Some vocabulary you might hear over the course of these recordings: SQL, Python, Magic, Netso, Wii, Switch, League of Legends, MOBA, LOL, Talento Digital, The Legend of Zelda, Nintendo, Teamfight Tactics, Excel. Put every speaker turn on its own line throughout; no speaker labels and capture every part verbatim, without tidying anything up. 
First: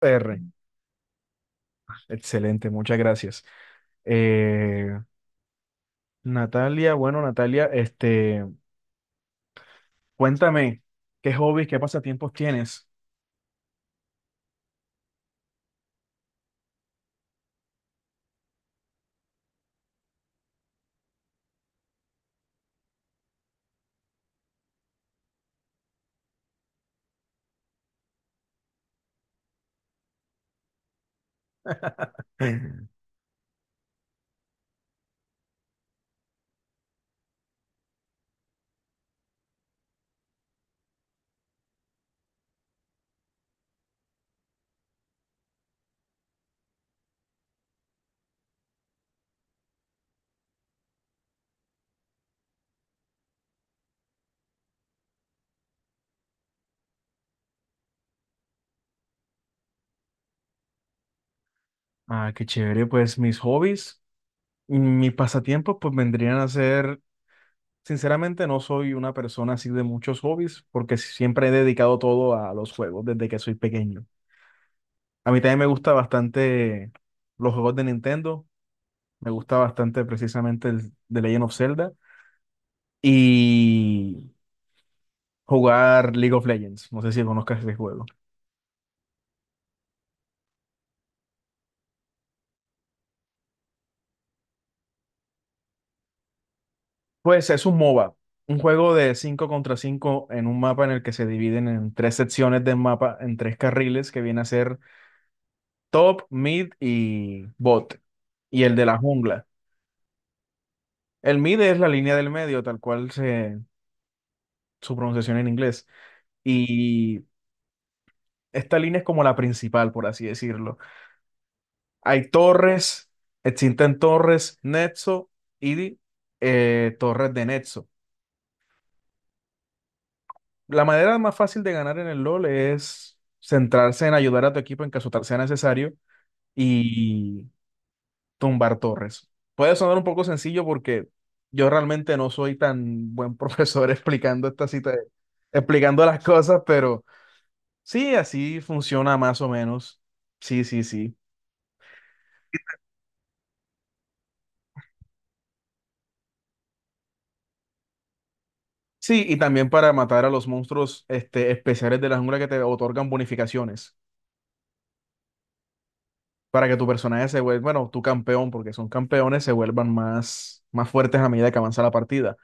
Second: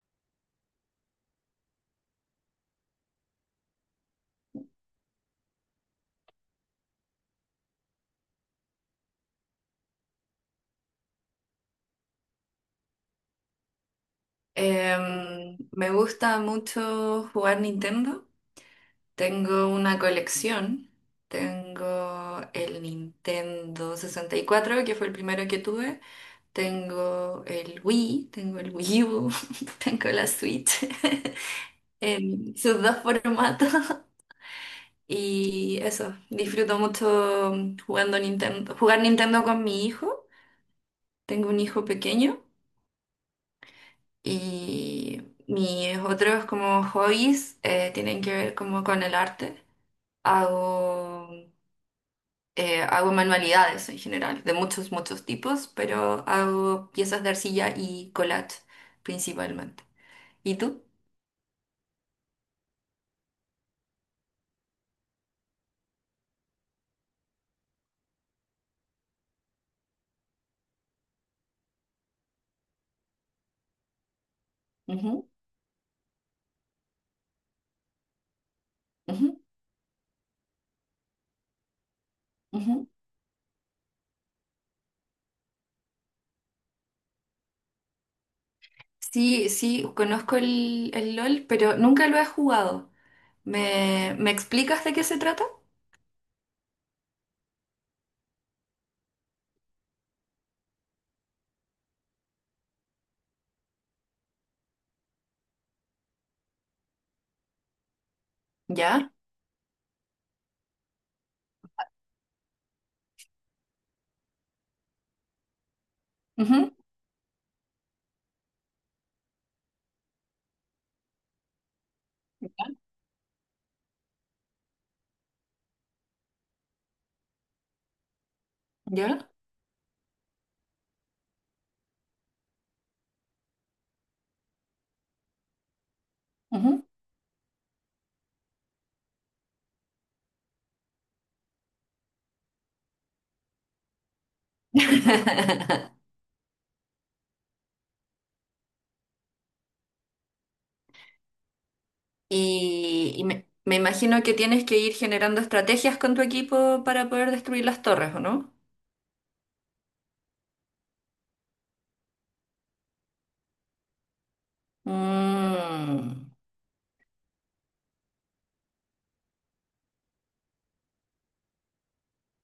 R. Excelente, muchas gracias. Eh, Natalia, bueno, Natalia, este, cuéntame, ¿qué hobbies, qué pasatiempos tienes?
Em, me gusta mucho jugar Nintendo. Tengo una colección. Tengo el Nintendo sesenta y cuatro, que fue el primero que tuve. Tengo el Wii, tengo el Wii U, tengo la Switch en sus dos formatos. Y eso, disfruto mucho jugando Nintendo, jugar Nintendo con mi hijo. Tengo un hijo pequeño. Y mis otros como hobbies eh, tienen que ver como con el arte. Hago, eh, hago manualidades en general, de muchos, muchos tipos, pero hago piezas de arcilla y collage principalmente. ¿Y tú?
Ah, qué chévere, pues mis hobbies, mis pasatiempos, pues vendrían a ser, sinceramente no soy una persona así de muchos hobbies, porque siempre he dedicado todo a los juegos desde que soy pequeño.
Ujú.
A mí también me gusta bastante los juegos de Nintendo, me
Ujú.
gusta bastante precisamente el The Legend of Zelda
Ujú.
y jugar League of Legends. No sé si conozcas ese juego.
Sí, sí, conozco el, el LOL, pero nunca lo he jugado. ¿Me, me explicas de qué se trata?
Pues es un MOBA, un juego de cinco contra cinco en un mapa en el que se dividen en tres secciones del mapa, en tres carriles que viene a ser top, mid y bot. Y el de la
Ya.
jungla. El mid es la línea del medio, tal cual se, su pronunciación en inglés.
Ujú.
Y esta línea es como la principal, por así decirlo. Hay torres, existen torres, Netso y eh, torres de Netso.
Ya.
La manera más fácil de ganar en el LOL es centrarse en ayudar a tu equipo en caso tal sea necesario
Ujú.
y tumbar torres. Puede sonar un poco sencillo porque yo realmente no soy tan buen profesor explicando esta cita, explicando las cosas, pero sí, así funciona más o menos. Sí, sí, sí.
Y, y me, me imagino que tienes que ir generando estrategias con tu equipo para poder destruir las torres, ¿o no?
Sí, y también para matar a los monstruos este, especiales de la jungla que te otorgan bonificaciones.
Mm,
Para que tu personaje se vuelva, bueno, tu campeón, porque son campeones, se vuelvan más, más fuertes a medida que avanza la partida.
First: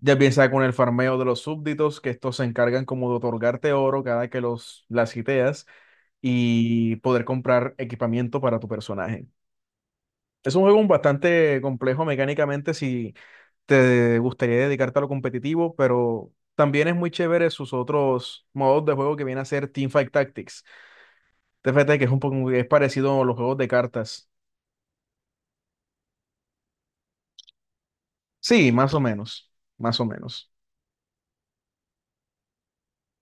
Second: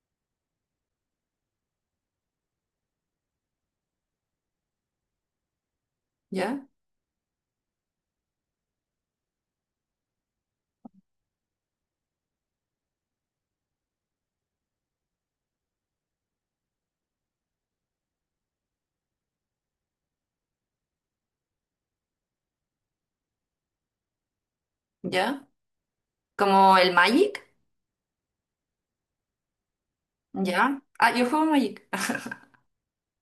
Ya piensa con el farmeo de los súbditos, que estos se encargan como de otorgarte oro cada que los las hiteas
ya,
y poder comprar equipamiento para tu personaje. Es un juego bastante complejo mecánicamente si te gustaría dedicarte a lo competitivo, pero también es muy chévere sus otros modos de juego que viene a ser Teamfight Tactics. T F T, que es un poco es parecido a los juegos de cartas.
ya. ¿Como el Magic?
Sí, más o menos, más o menos.
Ya. Ah, yo juego Magic.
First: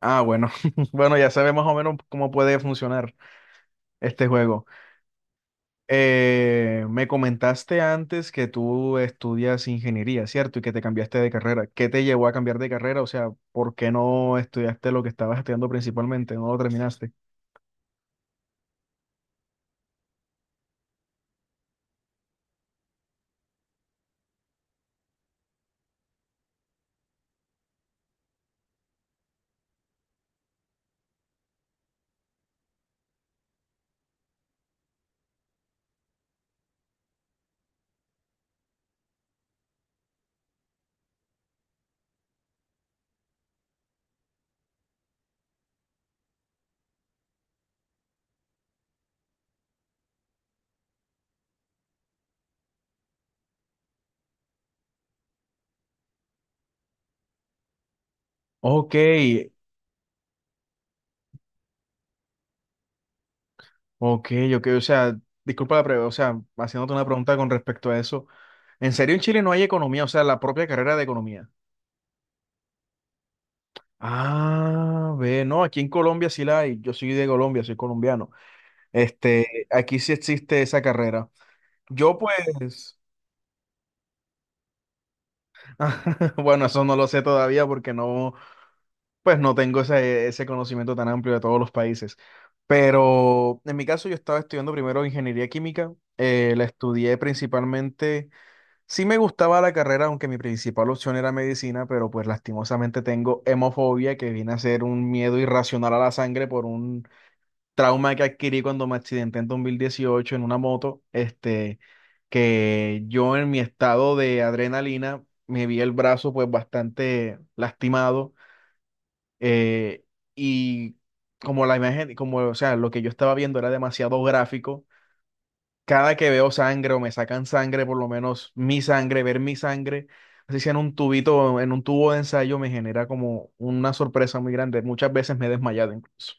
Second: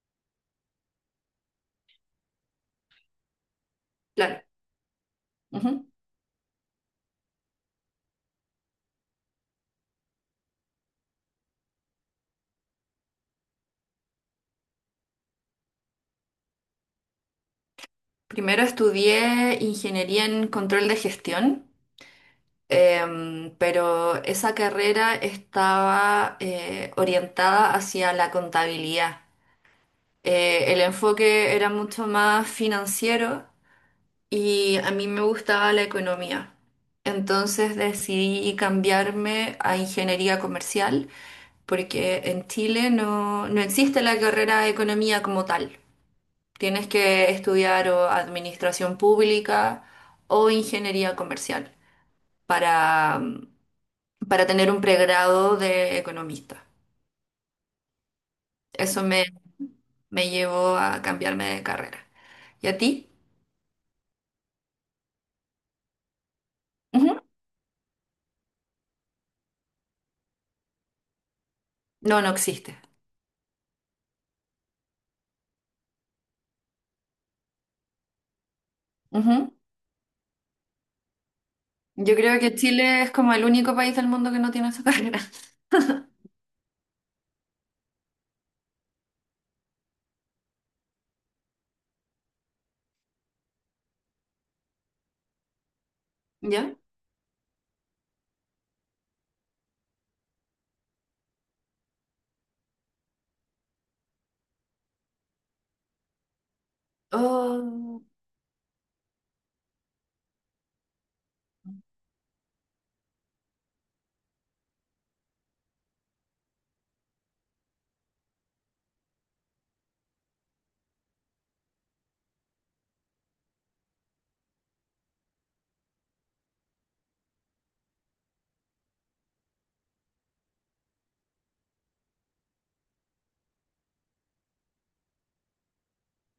Ah, bueno, bueno, ya sabes más o menos cómo puede funcionar este
Claro.
juego.
Ujú.
Eh, me comentaste antes que tú estudias ingeniería, ¿cierto? Y que te cambiaste de carrera. ¿Qué te llevó a cambiar de carrera? O sea, ¿por qué no estudiaste lo que estabas estudiando principalmente? ¿No lo terminaste?
Primero estudié ingeniería en control de gestión. Em, pero esa carrera estaba eh, orientada hacia la contabilidad. Eh, el enfoque era mucho más financiero y a mí me gustaba la economía. Entonces decidí cambiarme a ingeniería comercial porque en Chile no, no existe la carrera de economía como tal. Tienes que estudiar o administración pública o ingeniería comercial para mm, para tener un pregrado de economista.
Ok,
Eso me, me llevó a cambiarme de carrera. ¿Y a ti?
ok, ok. O sea, disculpa la pregunta, o sea, haciéndote una
Ujú.
pregunta con respecto a eso. ¿En serio en Chile no hay economía? O sea, la propia carrera de economía.
No, no existe.
Ah, ve, no, aquí en Colombia sí la hay. Yo soy de Colombia, soy colombiano. Este,
Ujú.
aquí sí existe esa carrera.
Yo
Yo
creo que
pues,
Chile es como el único país del mundo que no tiene esa carrera.
bueno, eso no lo sé todavía porque no, pues no tengo ese, ese conocimiento tan amplio de todos los países. Pero en mi caso yo estaba estudiando primero ingeniería química. eh, la
¿Ya?
estudié principalmente, sí me gustaba la carrera, aunque mi principal opción era medicina, pero pues lastimosamente tengo hemofobia, que viene a ser un miedo irracional a la sangre por un
Oh,
trauma que adquirí cuando me accidenté en dos mil dieciocho en una moto, este, que yo en mi estado de adrenalina me vi el brazo pues bastante lastimado eh, y como la imagen, como, o sea, lo que yo estaba viendo era demasiado gráfico, cada que veo sangre o me sacan sangre, por lo menos mi sangre, ver mi sangre, así sea en un tubito, en un tubo de ensayo, me genera como una sorpresa muy grande. Muchas veces me he desmayado incluso.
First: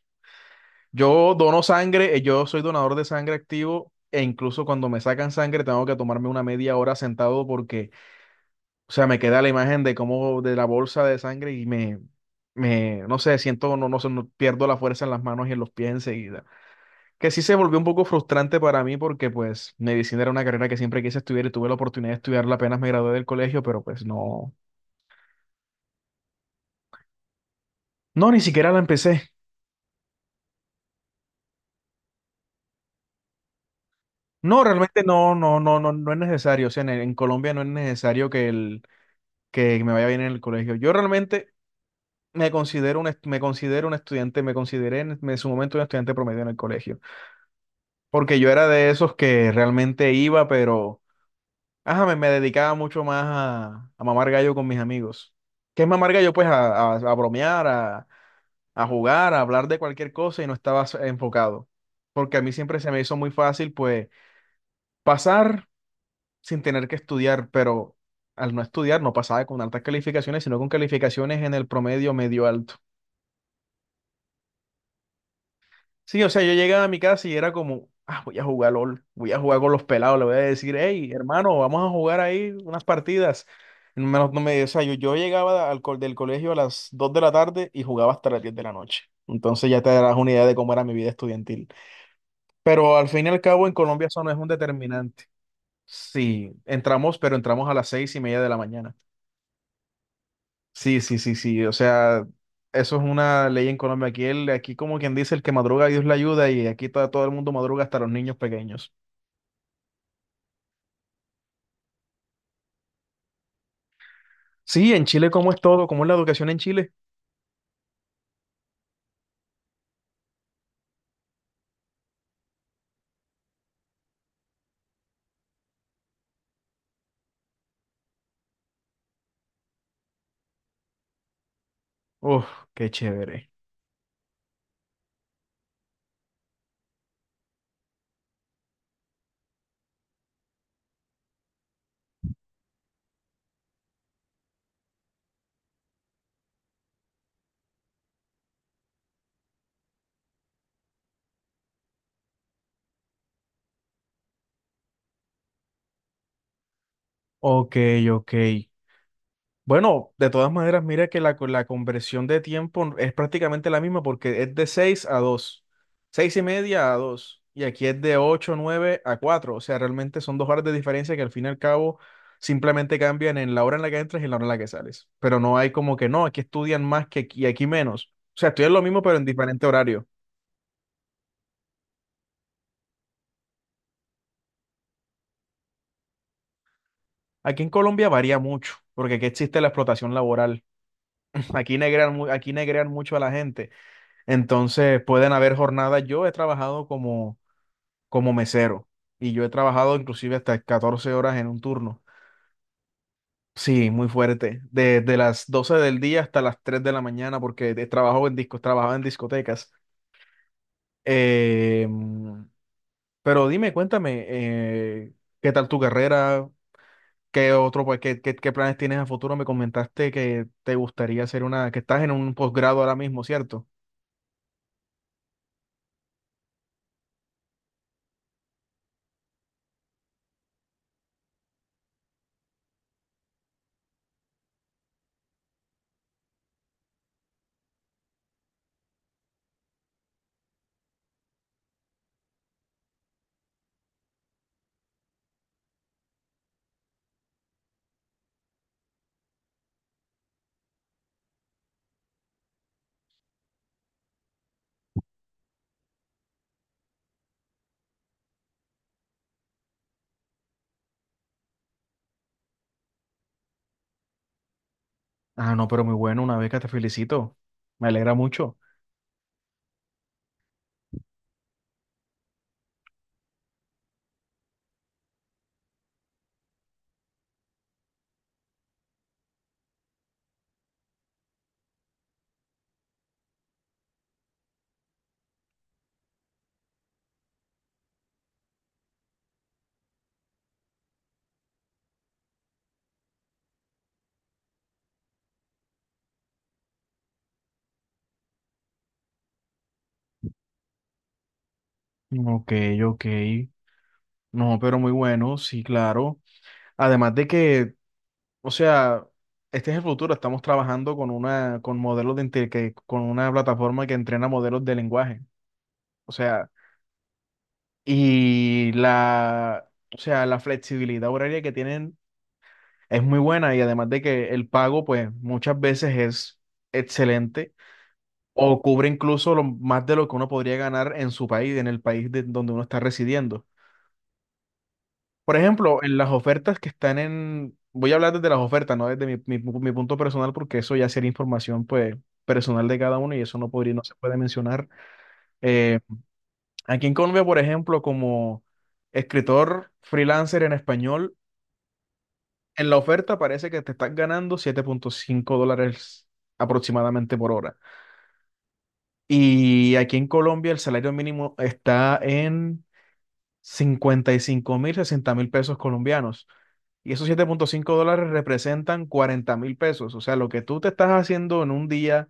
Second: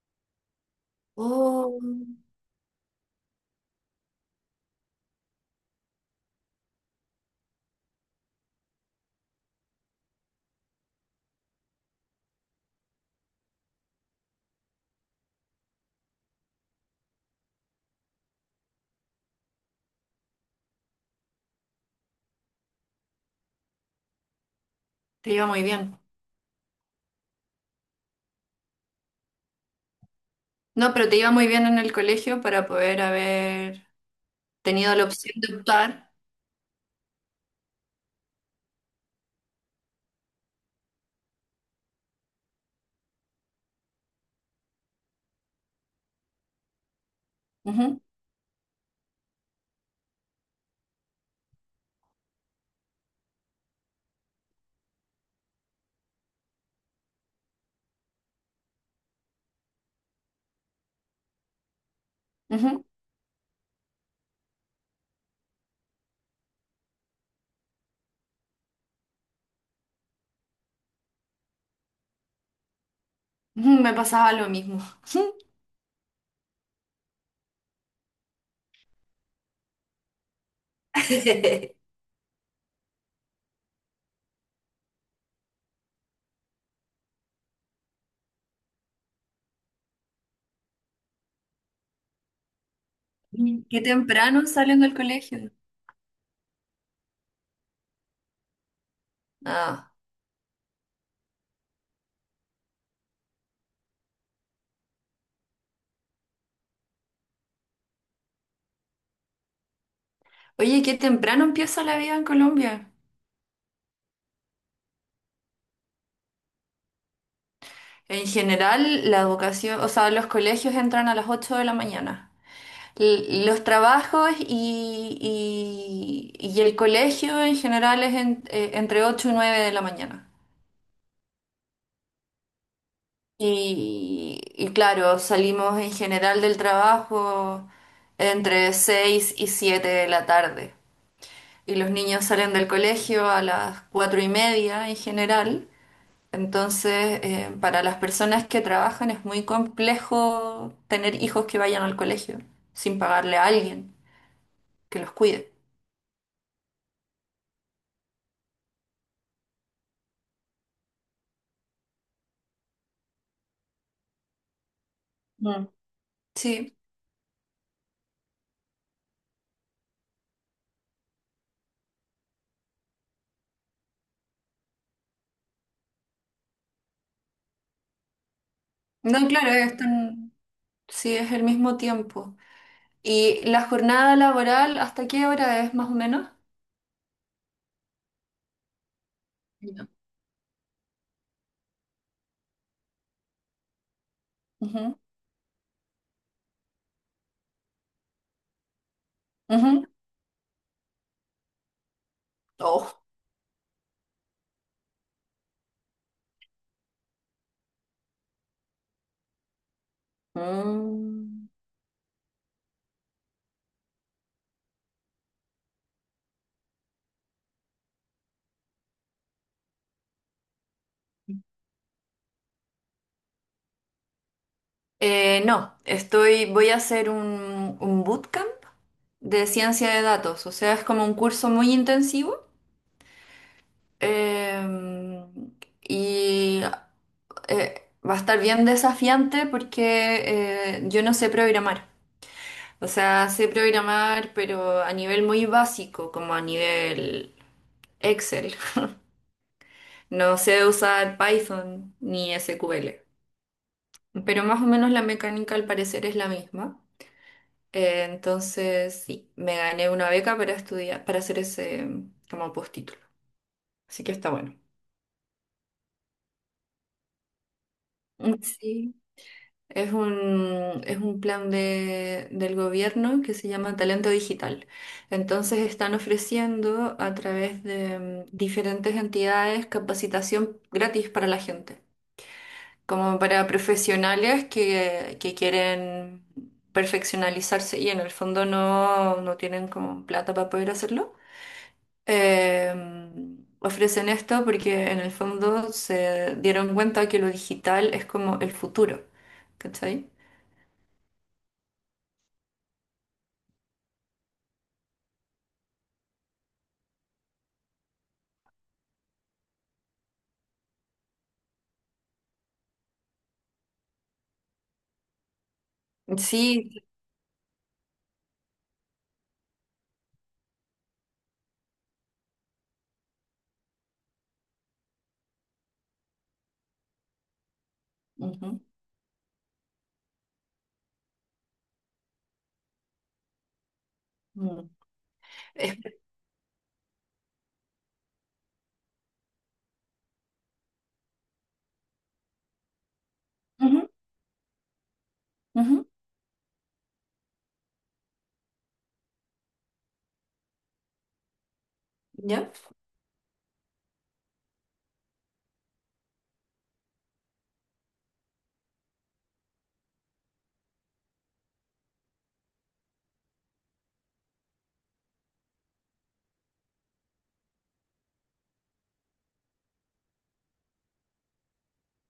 Yo dono
oh,
sangre, eh, yo soy donador de sangre activo e incluso cuando me sacan sangre tengo que tomarme una media hora sentado porque, o sea, me queda la imagen de cómo de la bolsa de sangre y me, me, no sé, siento, no, no sé, no- pierdo la fuerza en las manos y en los pies enseguida. Que sí se volvió un poco frustrante para mí porque pues medicina era una carrera que siempre quise estudiar y tuve la oportunidad de estudiarla apenas me gradué del colegio, pero pues no,
te iba muy bien.
no, ni siquiera la empecé.
No, pero te iba muy bien en el colegio para poder haber
No,
tenido
realmente
la opción
no,
de
no, no, no,
optar.
no es necesario. O sea, en, en Colombia no es necesario que el que me vaya bien en el colegio. Yo realmente me considero un, est- me considero un estudiante, me consideré en, en su momento un estudiante promedio en el colegio,
Ujú.
porque yo era de esos que realmente iba, pero ajá, me, me dedicaba mucho más a- a mamar gallo con mis amigos. ¿Qué es mamar gallo? Pues a, a- a bromear, a, a jugar, a hablar de cualquier cosa y no estaba s- enfocado, porque a mí siempre
Ujú.
se me hizo muy fácil, pues, pasar sin tener que estudiar, pero... Al no estudiar no pasaba con altas calificaciones, sino con calificaciones en el promedio medio alto.
Ujú. Me pasaba lo mismo.
Sí, o sea, yo llegaba a mi casa y era como, ah, voy a jugar LOL, voy a jugar con los pelados, le voy a decir, hey, hermano, vamos a jugar ahí unas partidas. No me, no me- o sea, yo, yo llegaba al co- del colegio a las dos de la tarde y jugaba hasta las diez de la noche. Entonces ya te darás una idea de cómo era mi vida estudiantil. Pero al fin y al cabo en
Qué
Colombia eso no es
temprano
un
salen del
determinante.
colegio.
Sí, entramos, pero entramos a las seis y media de la mañana.
Ah.
Sí, sí, sí, sí. O sea, eso es una ley en Colombia. Aquí, el, aquí como quien dice, el que madruga, Dios le ayuda, y aquí todo, todo el mundo madruga hasta los niños pequeños.
Oye, qué temprano empieza la vida en Colombia.
Sí, en Chile, ¿cómo es todo? ¿Cómo es la educación en Chile?
En general, la educación, o sea, los colegios entran a las ocho de la mañana. L- los trabajos y, y- y el colegio en general es en- eh, entre ocho y nueve de la mañana.
Uf, qué chévere.
Y, y claro, salimos en general del trabajo entre seis y siete de la tarde. Y los niños salen del colegio a las cuatro y media en general. Entonces, eh, para las personas que trabajan es muy complejo tener hijos que vayan al colegio sin pagarle a alguien que los cuide.
Ok, ok. Bueno, de todas maneras, mira que la, co- la conversión de tiempo es prácticamente la misma porque es de seis a dos,
Mm.
seis y
Sí,
media a dos, y aquí es de ocho nueve a cuatro, o sea, realmente son dos horas de diferencia que al fin y al cabo simplemente cambian en la hora en la que entras y en la hora en la que sales, pero no hay como que no, aquí estudian más que aquí y aquí menos, o sea, estudian lo mismo pero en
no, claro,
diferente horario.
están, sí, es el mismo tiempo. ¿Y la jornada laboral, hasta qué hora es más o menos?
Aquí en Colombia varía mucho, porque aquí existe la
Ya.
explotación laboral, aquí negrean, mu- aquí negrean mucho a la gente,
Ujú.
entonces pueden haber jornadas, yo he trabajado como como mesero. Y yo he
Ujú.
trabajado inclusive hasta catorce horas en un turno.
Oh.
Sí, muy fuerte. Desde las doce del día hasta las tres de la mañana, porque he trabajado en discos, trabajaba en discotecas.
Mm.
Eh, pero dime, cuéntame, eh, ¿qué tal tu carrera? ¿Qué otro, pues, qué, qué- qué planes tienes a futuro? Me comentaste que te gustaría hacer una, que estás en un posgrado ahora mismo, ¿cierto?
Eh, no, estoy, voy a hacer un, un bootcamp de ciencia de datos, o sea, es como un curso muy intensivo. Eh, y eh, va a estar bien desafiante porque eh, yo no sé programar. O sea, sé programar, pero a nivel muy básico, como a nivel Excel. No sé usar Python ni S Q L. Pero más o menos la mecánica al parecer es la misma. Eh, entonces, sí, me gané una beca para estudiar, para hacer ese mm, como postítulo. Así que está bueno.
Ah, no, pero muy bueno, una beca, te felicito. Me alegra mucho.
Sí. Es un, es un plan de- del gobierno que se llama Talento Digital. Entonces están ofreciendo a través de mm, diferentes entidades capacitación gratis para la gente, como para profesionales que, que quieren perfeccionalizarse y en el fondo no, no tienen como plata para poder hacerlo. Em, ofrecen esto porque en el fondo se dieron cuenta que lo digital es como el futuro, ¿cachai?
Ok, ok. No, pero muy bueno, sí, claro. Además de que, o sea, este es el futuro. Estamos trabajando con una, con modelos de inte- que, con una plataforma que entrena modelos de lenguaje. O sea,
Sí.
y la, o sea, la flexibilidad horaria que tienen es muy buena y además de que el pago, pues, muchas veces es excelente
Ujú.
o cubre incluso lo- más de lo que uno podría ganar en su país, en el país de, donde uno está residiendo.
Ujú.
Por ejemplo, en
Es-
las ofertas que están en... Voy a hablar desde las ofertas, no desde mi, mi, mi punto personal, porque eso ya sería información pues, personal de cada uno y eso no podría,
Ujú.
no se puede mencionar. Eh,
Ujú.
aquí en Colombia, por ejemplo, como escritor freelancer en español,
¿Ya?
en la oferta parece que te estás ganando siete punto cinco dólares aproximadamente por hora. Y aquí en Colombia el salario mínimo está en cincuenta y cinco mil, sesenta mil pesos colombianos. Y esos siete punto cinco dólares representan cuarenta mil pesos. O sea, lo que tú te estás haciendo en un día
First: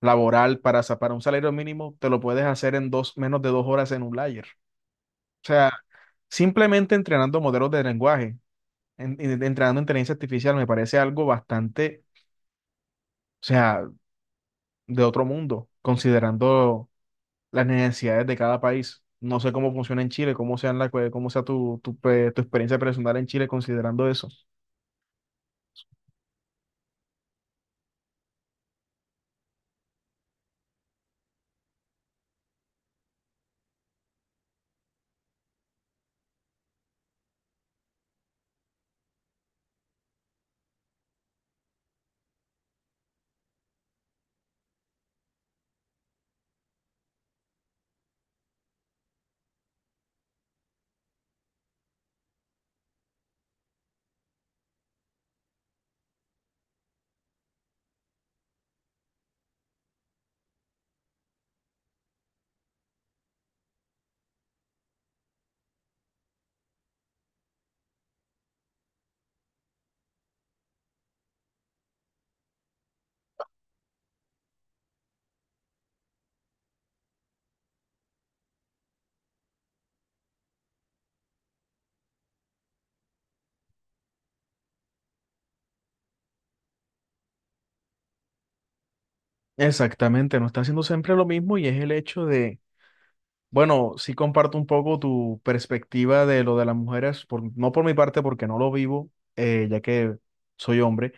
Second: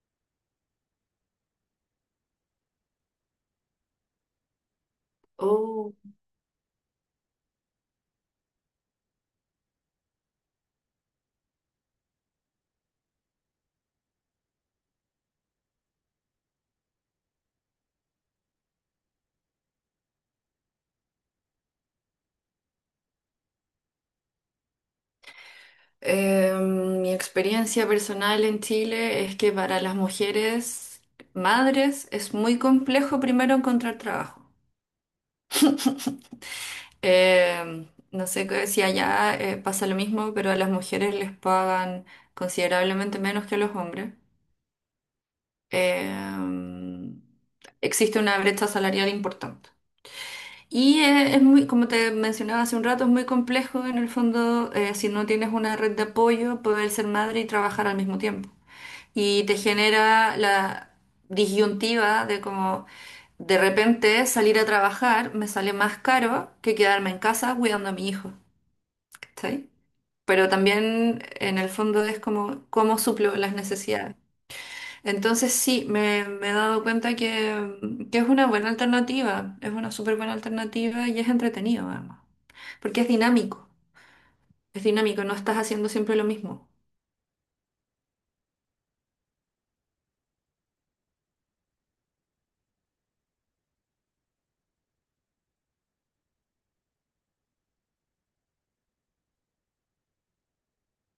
laboral para, sa- para un salario mínimo, te lo puedes hacer en dos, menos de dos horas en un layer. O sea,
Oh.
simplemente entrenando modelos de lenguaje, en- en- entrenando inteligencia artificial, me parece algo bastante, o sea, de otro mundo, considerando las necesidades de cada país. No sé cómo funciona en Chile, cómo sea, la, cue- cómo sea tu, tu, pe- tu experiencia personal en Chile considerando eso.
Eh, mi experiencia personal en Chile es que para las mujeres madres es muy complejo primero encontrar trabajo. Eh, no sé qué- si allá eh, pasa lo mismo, pero a las mujeres les pagan considerablemente menos que a los hombres. Eh, Existe una brecha salarial importante. Y eh, es muy, como te mencionaba hace un rato, es muy complejo en el fondo, eh, si no tienes una red de apoyo, poder ser madre y trabajar al mismo tiempo. Y te genera la disyuntiva de como de repente salir a trabajar me sale más caro que quedarme en casa cuidando a mi hijo, ¿cachai? Pero también en el fondo es como cómo suplo las necesidades. Entonces sí, me, me he dado cuenta que, que es una buena alternativa, es una súper buena alternativa y es entretenido, además. Porque es dinámico, es dinámico, no estás haciendo siempre lo mismo.
Exactamente, no está haciendo siempre lo mismo y es el hecho de, bueno, sí comparto un poco tu perspectiva de lo de las mujeres, por, no por mi parte porque no lo vivo, eh, ya que soy hombre,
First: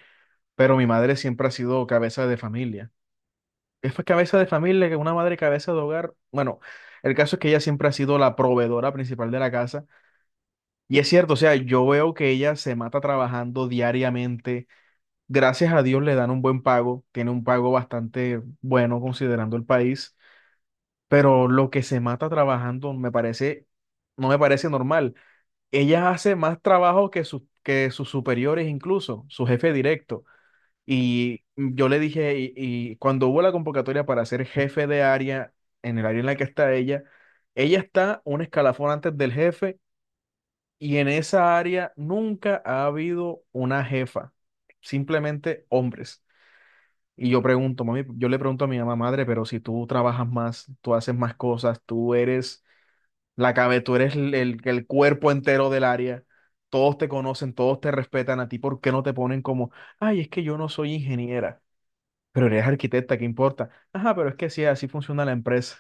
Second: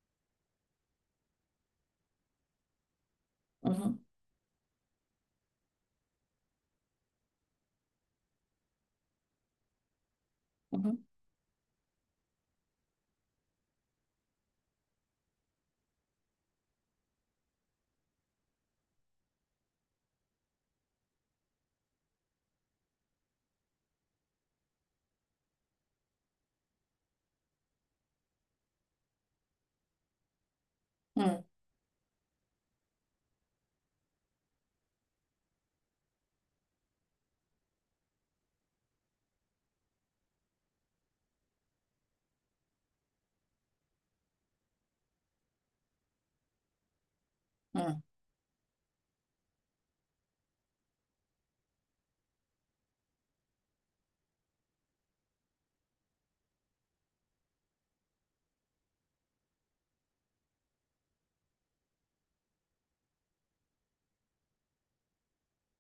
pero mi madre siempre ha sido cabeza de familia. Es
Ujú.
pues cabeza de familia, que una madre cabeza de hogar. Bueno, el caso es que ella siempre ha sido la proveedora principal de la casa. Y
Ujú.
es cierto, o sea, yo veo que ella se mata trabajando diariamente. Gracias a Dios le dan un buen pago, tiene un pago bastante bueno considerando el país, pero lo que se mata trabajando me parece, no me parece normal. Ella hace más trabajo que sus, que sus superiores incluso, su jefe directo.
Mm.
Y yo le dije, y, y cuando hubo la convocatoria para ser jefe de área en el área en la que está ella, ella está un escalafón antes del jefe, y en esa área nunca ha habido una jefa, simplemente hombres. Y yo pregunto,
Mm.
mami, yo le pregunto a mi mamá, madre, pero si tú trabajas más, tú haces más cosas, tú eres la cabeza, tú eres el, el- el cuerpo entero del área, todos te conocen, todos te respetan a ti, ¿por qué no te ponen como, ay, es que yo no soy ingeniera? Pero eres arquitecta, ¿qué importa? Ajá, pero es que sí, así funciona la empresa.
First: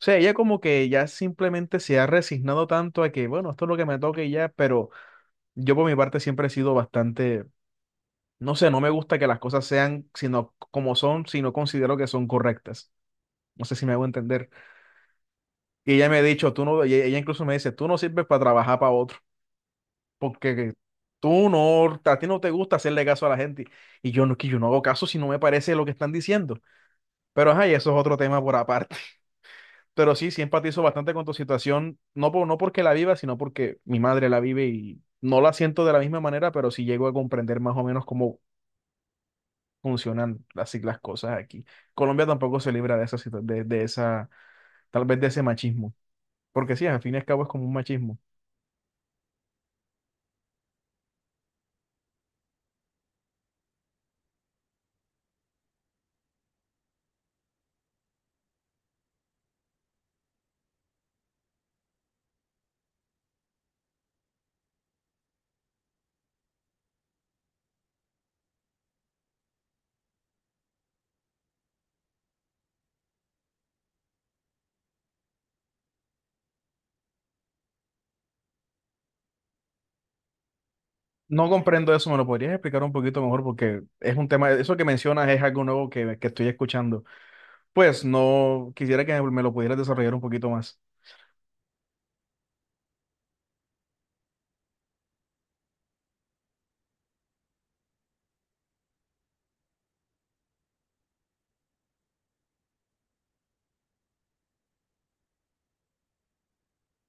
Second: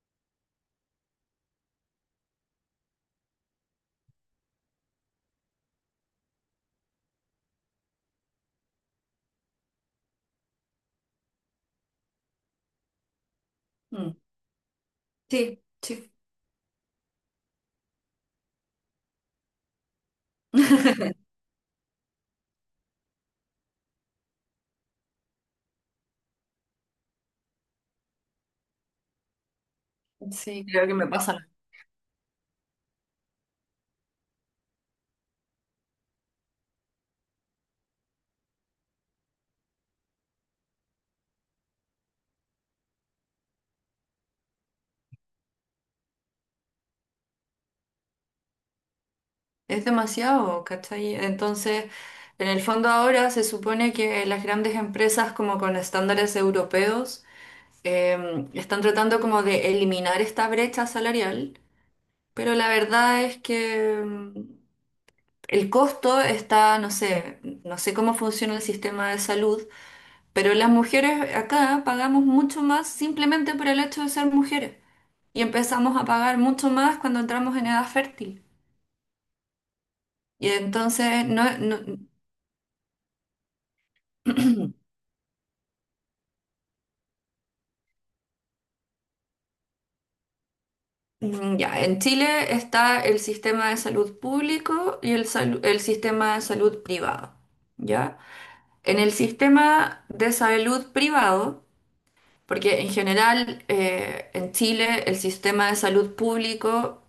O sea, ella como que ya simplemente se ha resignado tanto a que, bueno, esto es lo que me toca y ya. Pero yo por mi parte siempre he sido bastante, no sé, no me gusta que las cosas sean sino como son, sino considero que son correctas. No sé si me hago
Mm.
entender.
Sí,
Y ella
sí.
me ha dicho, tú no, y ella incluso me dice, tú no sirves para trabajar para otro, porque tú no, a ti no te gusta hacerle caso a la gente. Y yo no, que yo no hago caso si no me parece lo que están diciendo. Pero ajá, y eso es otro tema por aparte. Pero sí, sí
Sí,
empatizo
creo que me
bastante con tu
pasa.
situación, no por, no porque la viva, sino porque mi madre la vive y no la siento de la misma manera, pero sí llego a comprender más o menos cómo funcionan así las cosas aquí. Colombia tampoco se libra de esa, situ- de, de esa, tal vez de ese machismo, porque sí, al fin y al cabo es como un machismo.
Es demasiado, ¿cachai? Entonces, en el fondo ahora se supone que las grandes empresas como con estándares europeos eh, están tratando como de eliminar esta brecha salarial, pero la verdad es que mm, el costo está, no sé, no sé cómo funciona el sistema de salud. Pero las mujeres acá pagamos mucho más simplemente por el hecho de ser mujeres. Y empezamos a pagar mucho más cuando entramos en edad fértil. Y entonces,
No
no, no-
comprendo eso, ¿me lo podrías explicar un poquito mejor? Porque es un tema, eso que mencionas es algo nuevo que, que estoy escuchando. Pues no, quisiera que me lo pudieras desarrollar un poquito más.
Mm, ya, en Chile está el sistema de salud público y el, salu- el sistema de salud privado. ¿Ya? En el sistema de salud privado, porque en general eh, en Chile el sistema de salud público,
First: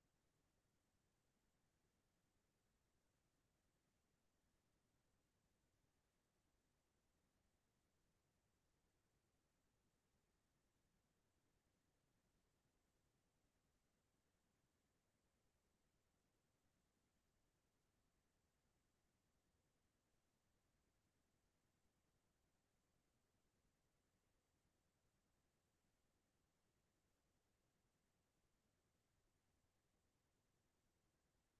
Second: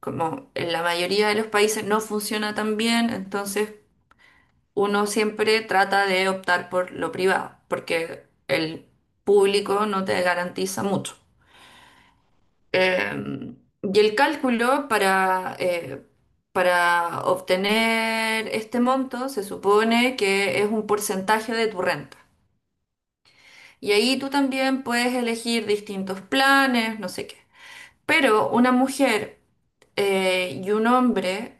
como en la mayoría de los países, no funciona tan bien, entonces uno siempre trata de optar por lo privado, porque el público no te garantiza mucho. Eh, y el cálculo para, eh, para obtener este monto se supone que es un porcentaje de tu renta. Y ahí tú también puedes elegir distintos planes, no sé qué. Pero una mujer eh, y un hombre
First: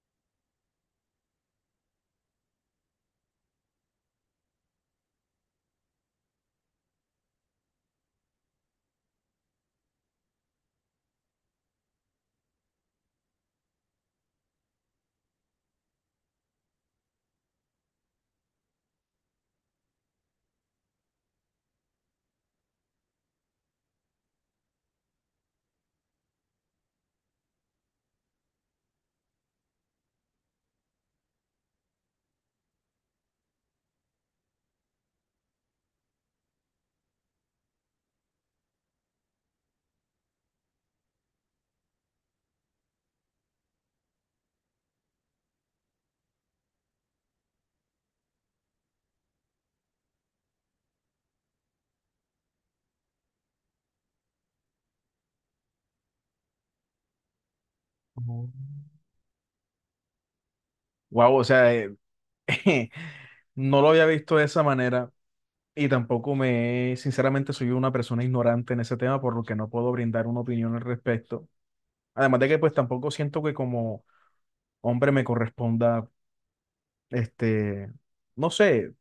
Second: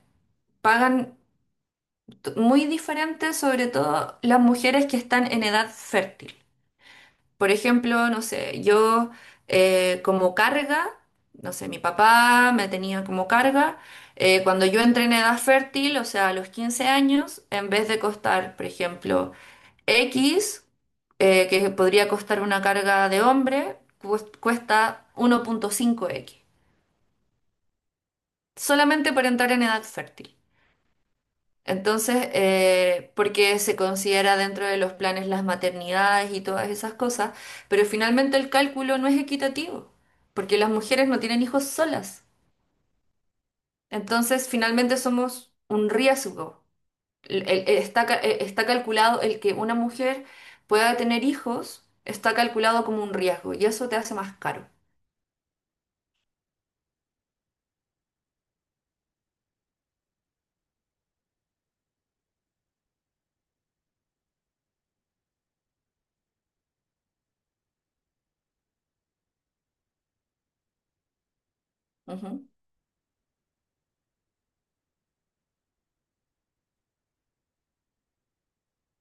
pagan t- muy diferente, sobre todo las mujeres que están en edad fértil. Por ejemplo, no sé, yo eh, como carga, no sé, mi papá me tenía como carga. eh, cuando yo entré en edad fértil, o sea, a los quince años, en vez de costar, por ejemplo, X, eh, que podría costar una carga de hombre, cues- cuesta uno punto cinco equis, solamente por entrar en edad fértil. Entonces, eh, porque se considera dentro de los planes las maternidades y todas esas cosas, pero finalmente el cálculo no es equitativo, porque las mujeres no tienen hijos solas. Entonces, finalmente somos un riesgo. El- el- está, ca- eh, está calculado el que una mujer pueda tener hijos, está calculado como un riesgo, y eso te hace más caro.
Oh. Wow, o sea, eh, no lo había visto de esa manera y tampoco me, sinceramente, soy una persona ignorante en ese tema, por lo que no puedo brindar una opinión al respecto. Además
Ujú.
de que pues tampoco siento que como hombre me corresponda, este, no sé,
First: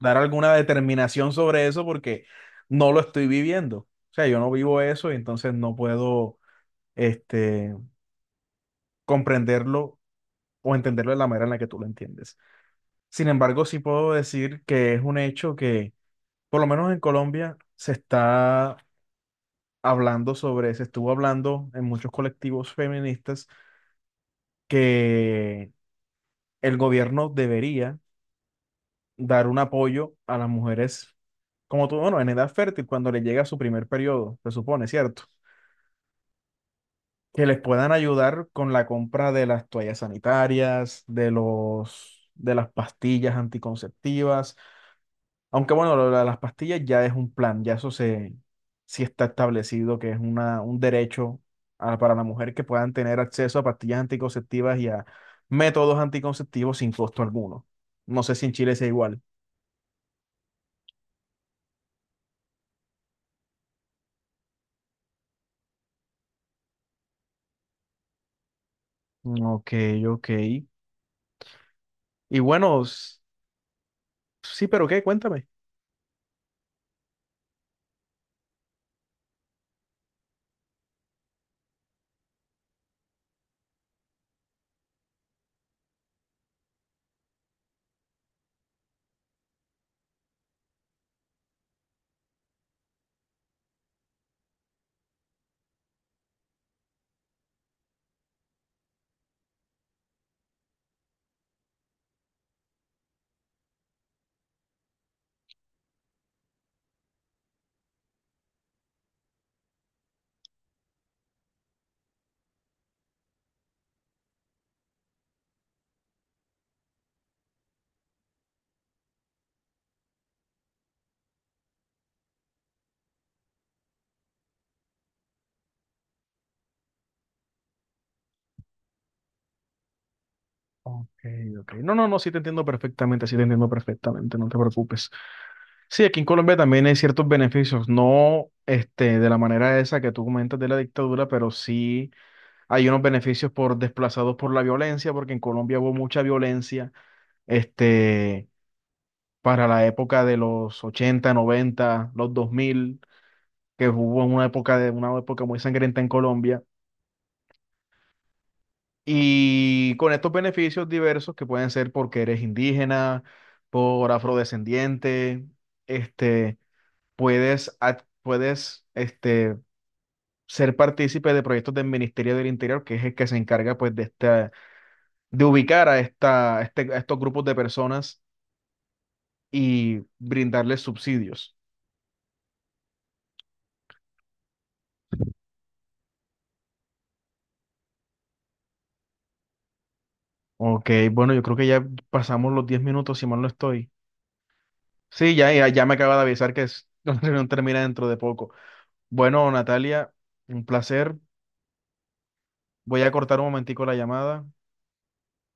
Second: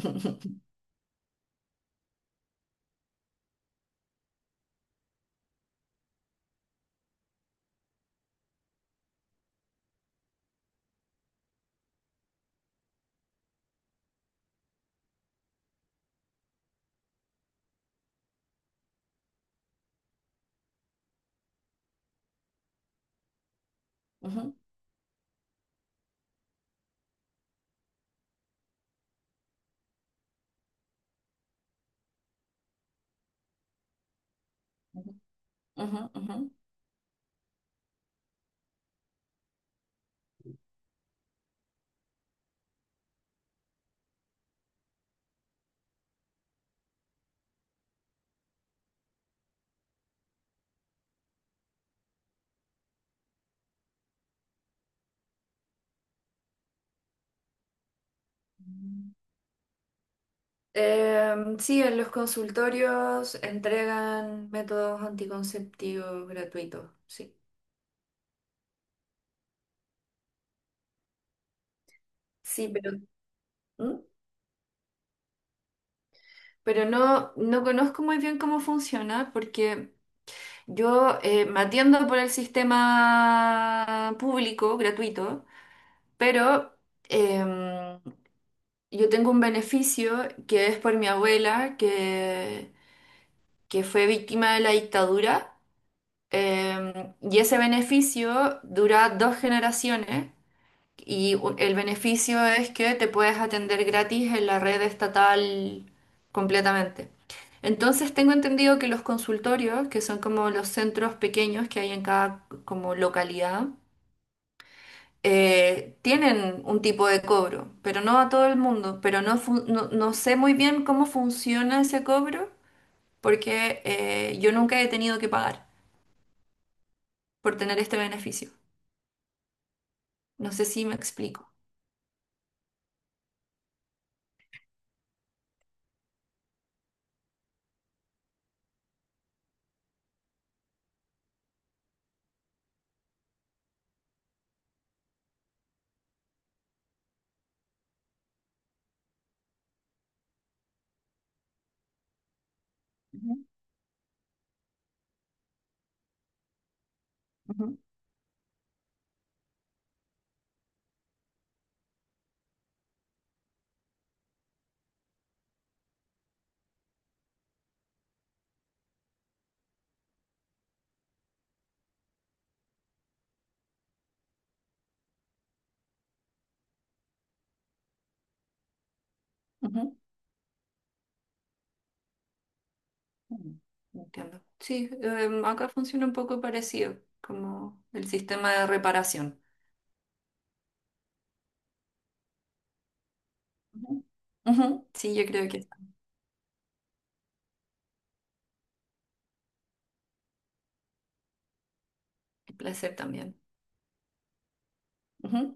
dar alguna determinación sobre eso porque no lo estoy viviendo. O sea, yo no vivo eso y entonces no puedo, este, comprenderlo o entenderlo de la manera en la que tú lo entiendes. Sin embargo, sí puedo decir que es un hecho que, por lo menos en Colombia, se está hablando sobre, se estuvo hablando en muchos colectivos feministas
Ujú.
que el gobierno debería dar un apoyo a las mujeres, como tú, bueno, en edad fértil, cuando les llega su primer periodo, se supone,
Ujú.
¿cierto?
Ujú. Ujú.
Que les puedan ayudar con la compra de las toallas sanitarias, de los, de las pastillas anticonceptivas. Aunque bueno, lo de las pastillas ya es un plan, ya eso se, sí está establecido que es una, un derecho a- para la mujer, que puedan tener acceso a pastillas anticonceptivas y a métodos anticonceptivos sin costo alguno. No sé si en Chile sea igual.
Em, sí, en los consultorios entregan métodos anticonceptivos gratuitos, sí.
Ok, ok. Y
Sí,
bueno,
pero,
s-
¿Mm?
sí, pero ¿qué? Cuéntame.
Pero no, no conozco muy bien cómo funciona porque yo eh, me atiendo por el sistema público gratuito, pero em, yo tengo un beneficio que es por mi abuela que, que fue víctima de la dictadura, em, y ese beneficio dura dos generaciones. Y u- el beneficio es que te puedes atender gratis en la red estatal completamente. Entonces tengo entendido que los consultorios, que son como los centros pequeños que hay en cada como localidad, eh, tienen un tipo de cobro, pero no a todo el mundo. Pero no, fu- no, no sé muy bien cómo funciona ese cobro porque eh, yo nunca he tenido que pagar por tener este beneficio. No sé si me
Ok,
explico.
ok. No, no, no, sí te entiendo perfectamente, sí te entiendo perfectamente, no te preocupes. Sí, aquí en Colombia también hay ciertos beneficios, no este, de la manera esa que tú comentas de la dictadura, pero sí hay unos beneficios por desplazados por la violencia, porque en Colombia hubo mucha violencia, este, para la época de los ochenta, noventa, los dos mil,
Ujú.
que hubo una época, de, una época muy sangrienta en Colombia.
Ujú.
Y con estos beneficios diversos que pueden ser porque eres indígena, por afrodescendiente, este, puedes, ad- puedes este, ser partícipe de proyectos del Ministerio del Interior, que es el que se encarga pues, de, esta, de ubicar a, esta, a este- a estos grupos de personas y
Ujú.
brindarles subsidios.
Mm, Entiendo. Sí, em, acá funciona un poco parecido, como el sistema de reparación.
Ok, bueno, yo creo que ya pasamos los diez minutos, si mal no estoy.
Ujú. Ujú. Sí, yo
Sí,
creo
ya,
que
ya, ya me acaba de avisar que es, la reunión termina dentro de poco. Bueno, Natalia, un placer.
el placer
Voy a cortar
también.
un momentico la llamada.
Ujú.